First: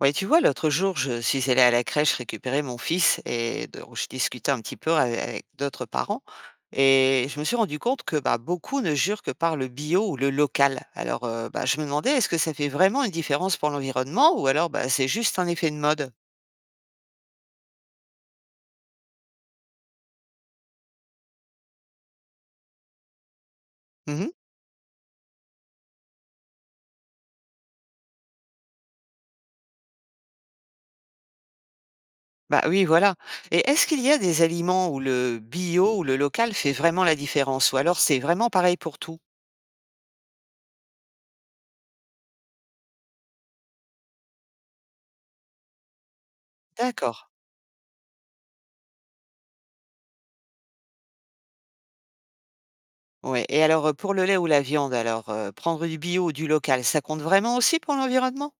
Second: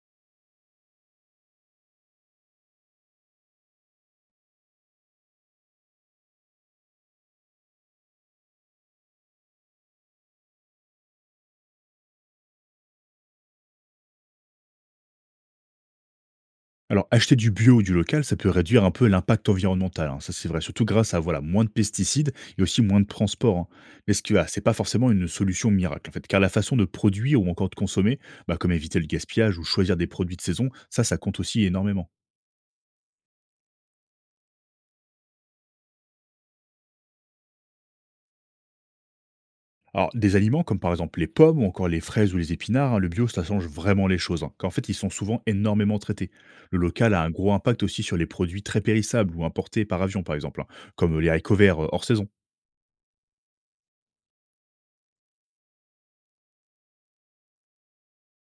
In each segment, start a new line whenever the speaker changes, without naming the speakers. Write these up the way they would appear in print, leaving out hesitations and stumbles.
Ouais, tu vois, l'autre jour, je suis allée à la crèche récupérer mon fils et donc je discutais un petit peu avec d'autres parents et je me suis rendu compte que bah, beaucoup ne jurent que par le bio ou le local. Alors, bah, je me demandais, est-ce que ça fait vraiment une différence pour l'environnement ou alors bah, c'est juste un effet de mode?
Alors, acheter du bio ou du local, ça peut réduire un peu l'impact environnemental, hein, ça c'est vrai, surtout grâce à voilà, moins de pesticides et aussi moins de transport, hein.
Mhm.
C'est pas forcément une solution miracle, en fait, car la façon de produire ou encore de consommer, bah, comme éviter le gaspillage ou choisir des produits de saison, ça compte aussi énormément.
Bah oui, voilà. Et est-ce qu'il y a des aliments où le bio ou le local fait vraiment la différence ou alors c'est vraiment pareil pour tout?
Alors, des aliments comme par exemple les pommes ou encore les fraises ou les épinards, hein, le bio, ça change vraiment les choses, hein, car en fait, ils sont souvent énormément traités. Le local
D'accord.
a un gros impact aussi sur les produits très périssables ou importés par avion, par exemple, hein, comme les haricots verts hors saison.
Ouais. Et alors, pour le lait ou la viande, alors, prendre du bio ou du local, ça compte vraiment aussi pour l'environnement?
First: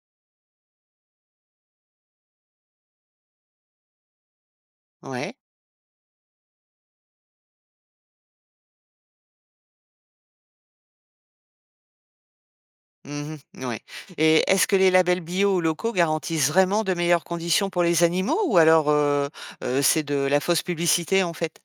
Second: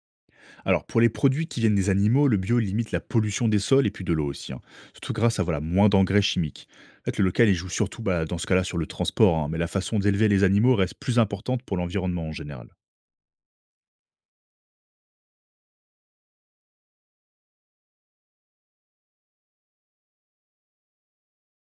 Alors, pour les produits qui viennent des animaux, le bio limite la pollution des sols et puis de l'eau aussi, hein, surtout
Ouais.
grâce à voilà, moins d'engrais chimiques. En fait, le local, il joue surtout, bah, dans ce cas-là, sur le transport, hein, mais la façon d'élever les animaux reste plus importante pour l'environnement en général.
Mmh. Ouais, et est-ce que les labels bio ou locaux garantissent vraiment de meilleures conditions pour les animaux ou alors, c'est de la fausse publicité, en fait?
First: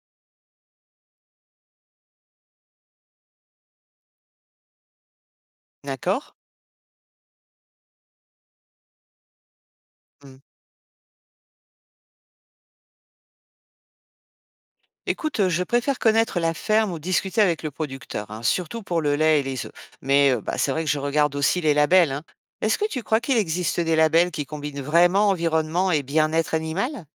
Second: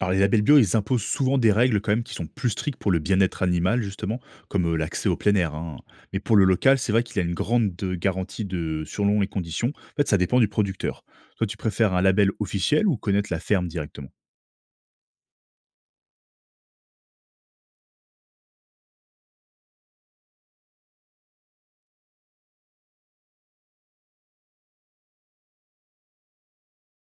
Alors, les labels bio, ils imposent souvent des règles quand même qui sont plus strictes pour le bien-être animal, justement, comme l'accès au plein air, hein. Mais
D'accord.
pour le local, c'est vrai qu'il a une grande garantie de selon les conditions. En fait, ça
Mmh.
dépend du producteur. Toi, tu préfères un label officiel ou connaître la ferme directement?
Écoute, je préfère connaître la ferme ou discuter avec le producteur, hein, surtout pour le lait et les œufs. Mais, bah, c'est vrai que je regarde aussi les labels, hein. Est-ce que tu crois qu'il existe des labels qui combinent vraiment environnement et bien-être animal?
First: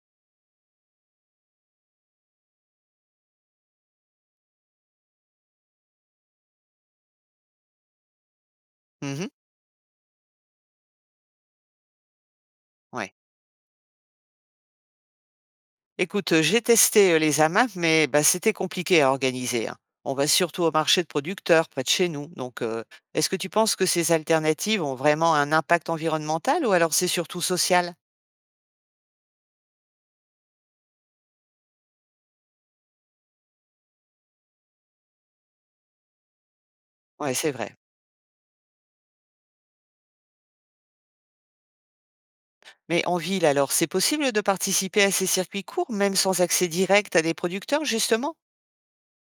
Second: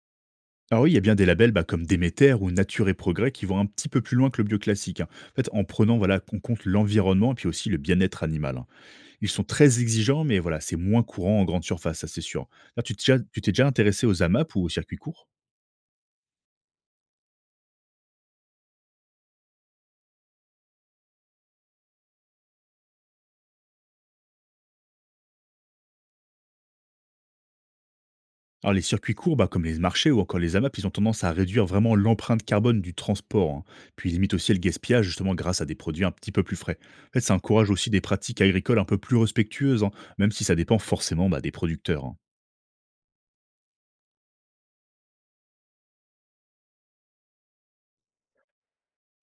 Alors oui, il y a bien des labels bah, comme Déméter ou Nature et Progrès qui vont un petit peu plus loin que le bio classique, hein. En fait, en prenant voilà, en compte l'environnement et puis aussi le bien-être animal, hein.
Mmh.
Ils sont très exigeants, mais voilà, c'est moins courant en grande surface, ça c'est sûr. Là, tu
Ouais.
t'es déjà, tu t'es déjà intéressé aux AMAP ou aux circuits courts?
Écoute, j'ai testé, les AMAP, mais bah, c'était compliqué à organiser, hein. On va surtout au marché de producteurs près de chez nous. Donc, est-ce que tu penses que ces alternatives ont vraiment un impact environnemental ou alors c'est surtout social?
Alors les circuits courts, bah, comme les marchés ou encore les AMAP, ils ont tendance à réduire vraiment l'empreinte carbone du transport, hein. Puis ils limitent aussi le gaspillage justement grâce à des produits un petit peu plus frais. En fait,
Ouais,
ça
c'est
encourage
vrai.
aussi des pratiques agricoles un peu plus respectueuses, hein, même si ça dépend forcément bah, des producteurs, hein.
Mais en ville alors, c'est possible de participer à ces circuits courts, même sans accès direct à des producteurs justement?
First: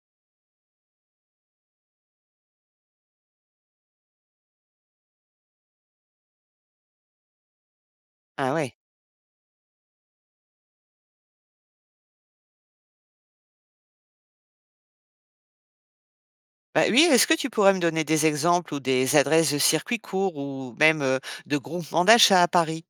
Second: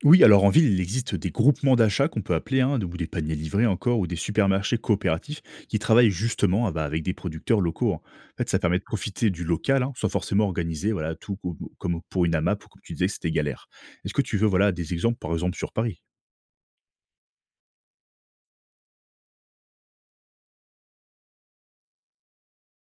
Oui, alors en ville, il existe des groupements d'achats qu'on peut appeler, hein, ou des paniers livrés encore, ou des supermarchés coopératifs qui travaillent justement ah bah, avec des producteurs locaux, hein. En fait,
Ah
ça
ouais.
permet de profiter du local, hein, sans forcément organiser voilà, comme pour une AMAP ou comme tu disais que c'était galère. Est-ce que tu veux voilà, des exemples, par exemple, sur Paris?
Bah, oui, est-ce que tu pourrais me donner des exemples ou des adresses de circuits courts ou même, de groupements d'achat à Paris?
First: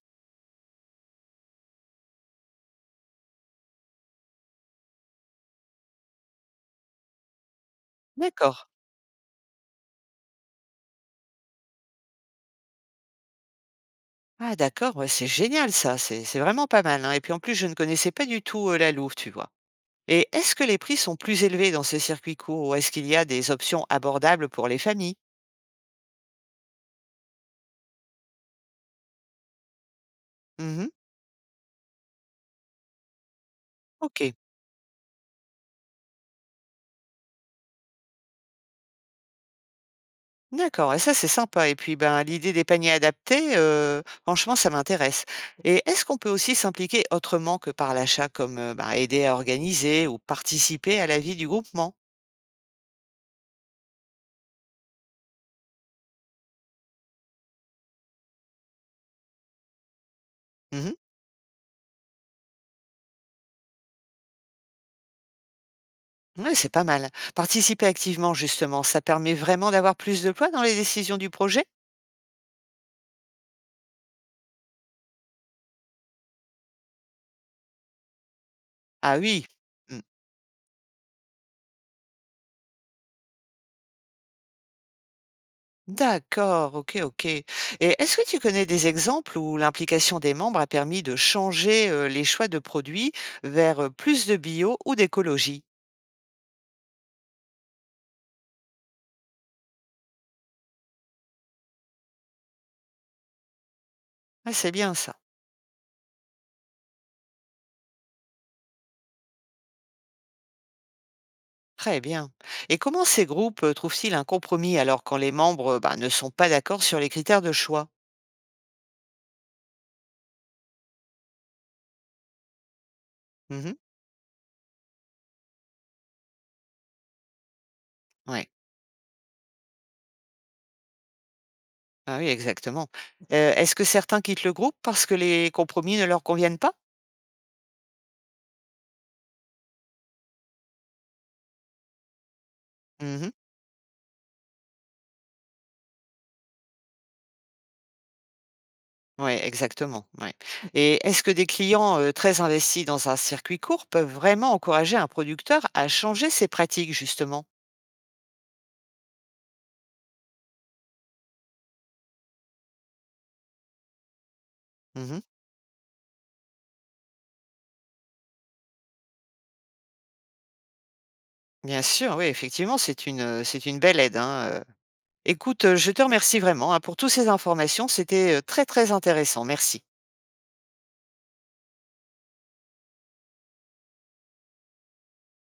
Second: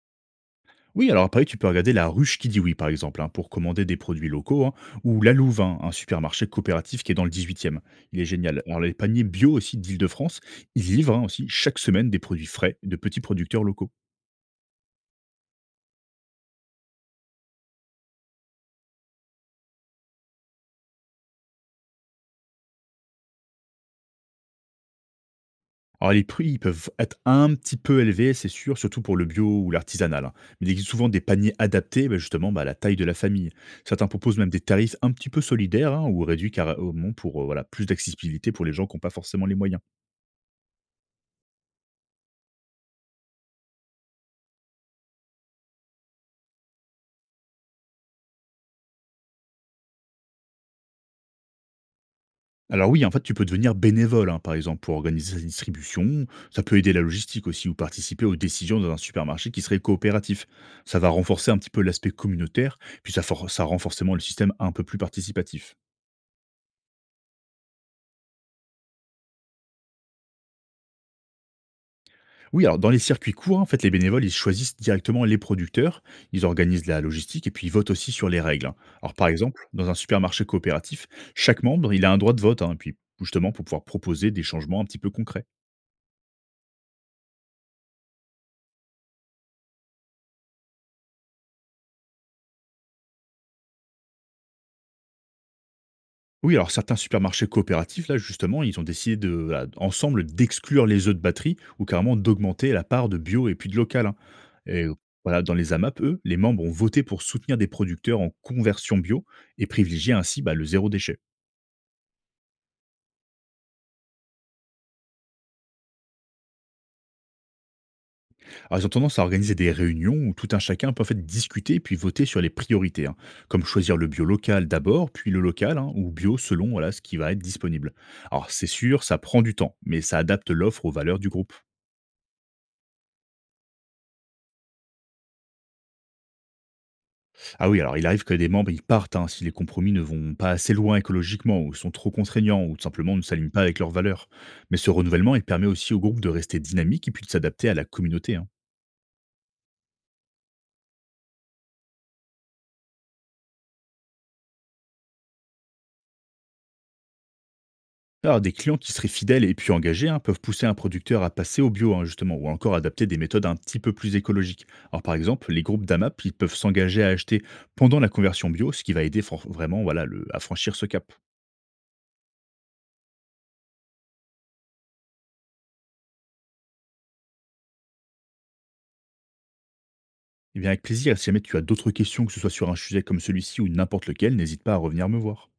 Oui, alors à Paris, tu peux regarder la ruche qui dit oui, par exemple, hein, pour commander des produits locaux, hein, ou la Louvain, un supermarché coopératif qui est dans le 18e. Il est
D'accord.
génial. Alors les paniers bio aussi d'Île-de-France, ils livrent hein, aussi chaque semaine des produits frais de petits producteurs locaux.
Ah d'accord, ouais, c'est génial ça, c'est vraiment pas mal, hein. Et puis en plus, je ne connaissais pas du tout, la Louve, tu vois? Et est-ce que les prix sont plus élevés dans ces circuits courts ou est-ce qu'il y a des options abordables pour les familles?
Alors les prix, ils peuvent être un petit peu élevés, c'est sûr, surtout pour le bio ou l'artisanal, hein. Mais il
Mmh.
existe souvent des paniers adaptés bah, justement bah, à la taille de la famille. Certains
OK.
proposent même des tarifs un petit peu solidaires hein, ou réduits carrément pour voilà, plus d'accessibilité pour les gens qui n'ont pas forcément les moyens.
D'accord, et ça, c'est sympa et puis, ben, l'idée des paniers adaptés, franchement, ça m'intéresse. Et est-ce qu'on peut aussi s'impliquer autrement que par l'achat comme, bah, aider à organiser ou participer à la vie du groupement?
Alors oui, en fait, tu peux devenir bénévole, hein, par exemple, pour organiser sa distribution. Ça peut aider la logistique aussi ou participer aux décisions dans un supermarché qui serait coopératif.
Mmh.
Ça va renforcer un petit peu l'aspect communautaire, puis ça, ça rend forcément le système un peu plus participatif.
Ouais, c'est pas mal. Participer activement justement, ça permet vraiment d'avoir plus de poids dans les décisions du projet?
Oui, alors dans les circuits courts, en fait, les bénévoles, ils choisissent directement les producteurs, ils organisent la logistique et puis ils votent aussi sur les règles, hein. Alors
Ah
par
oui.
exemple, dans un
Mmh.
supermarché coopératif, chaque membre, il a un droit de vote, hein, et puis justement pour pouvoir proposer des changements un petit peu concrets.
D'accord, OK, OK. Et est-ce que tu connais des exemples où l'implication des membres a permis de changer, les choix de produits vers, plus de bio ou d'écologie?
Oui, alors certains supermarchés coopératifs, là justement, ils ont décidé ensemble d'exclure les œufs de batterie ou carrément d'augmenter la part de bio et puis de local, hein.
Ah, c'est
Et
bien ça.
voilà, dans les AMAP, eux, les membres ont voté pour soutenir des producteurs en conversion bio et privilégier ainsi bah, le zéro déchet.
Très bien. Et comment ces groupes, trouvent-ils un compromis alors quand les membres, bah, ne sont pas d'accord sur les critères de choix?
Alors, ils ont tendance à organiser des réunions où tout un chacun peut en fait discuter puis voter sur les priorités, hein, comme
Mmh.
choisir le bio local d'abord, puis le local, hein, ou bio selon voilà, ce qui va être disponible.
Ouais.
Alors c'est sûr, ça prend du temps, mais ça adapte l'offre aux valeurs du groupe.
Ah oui, exactement. Est-ce que certains quittent le groupe parce que les compromis ne leur conviennent pas?
Ah oui, alors il arrive que des membres ils partent hein, si les compromis ne vont pas assez loin écologiquement, ou sont trop contraignants, ou tout simplement ne
Mmh.
s'alignent pas avec leurs valeurs. Mais ce renouvellement, il permet aussi au groupe de rester dynamique et puis de s'adapter à la communauté, hein.
Ouais, exactement, ouais, et est-ce que des clients, très investis dans un circuit court peuvent vraiment encourager un producteur à changer ses pratiques justement?
Alors, des clients qui seraient fidèles et puis engagés hein, peuvent pousser un producteur à passer au bio, hein, justement, ou encore adapter des méthodes un petit peu plus écologiques. Alors, par
Mmh.
exemple, les groupes d'AMAP ils peuvent s'engager à acheter pendant la conversion bio, ce qui va aider vraiment voilà, à franchir ce cap.
Bien sûr, oui, effectivement, c'est une belle aide, hein. Écoute, je te remercie vraiment, hein, pour toutes ces informations, c'était très, très intéressant. Merci.
Et bien, avec plaisir, si jamais tu as d'autres questions, que ce soit sur un sujet comme celui-ci ou n'importe lequel, n'hésite pas à revenir me voir.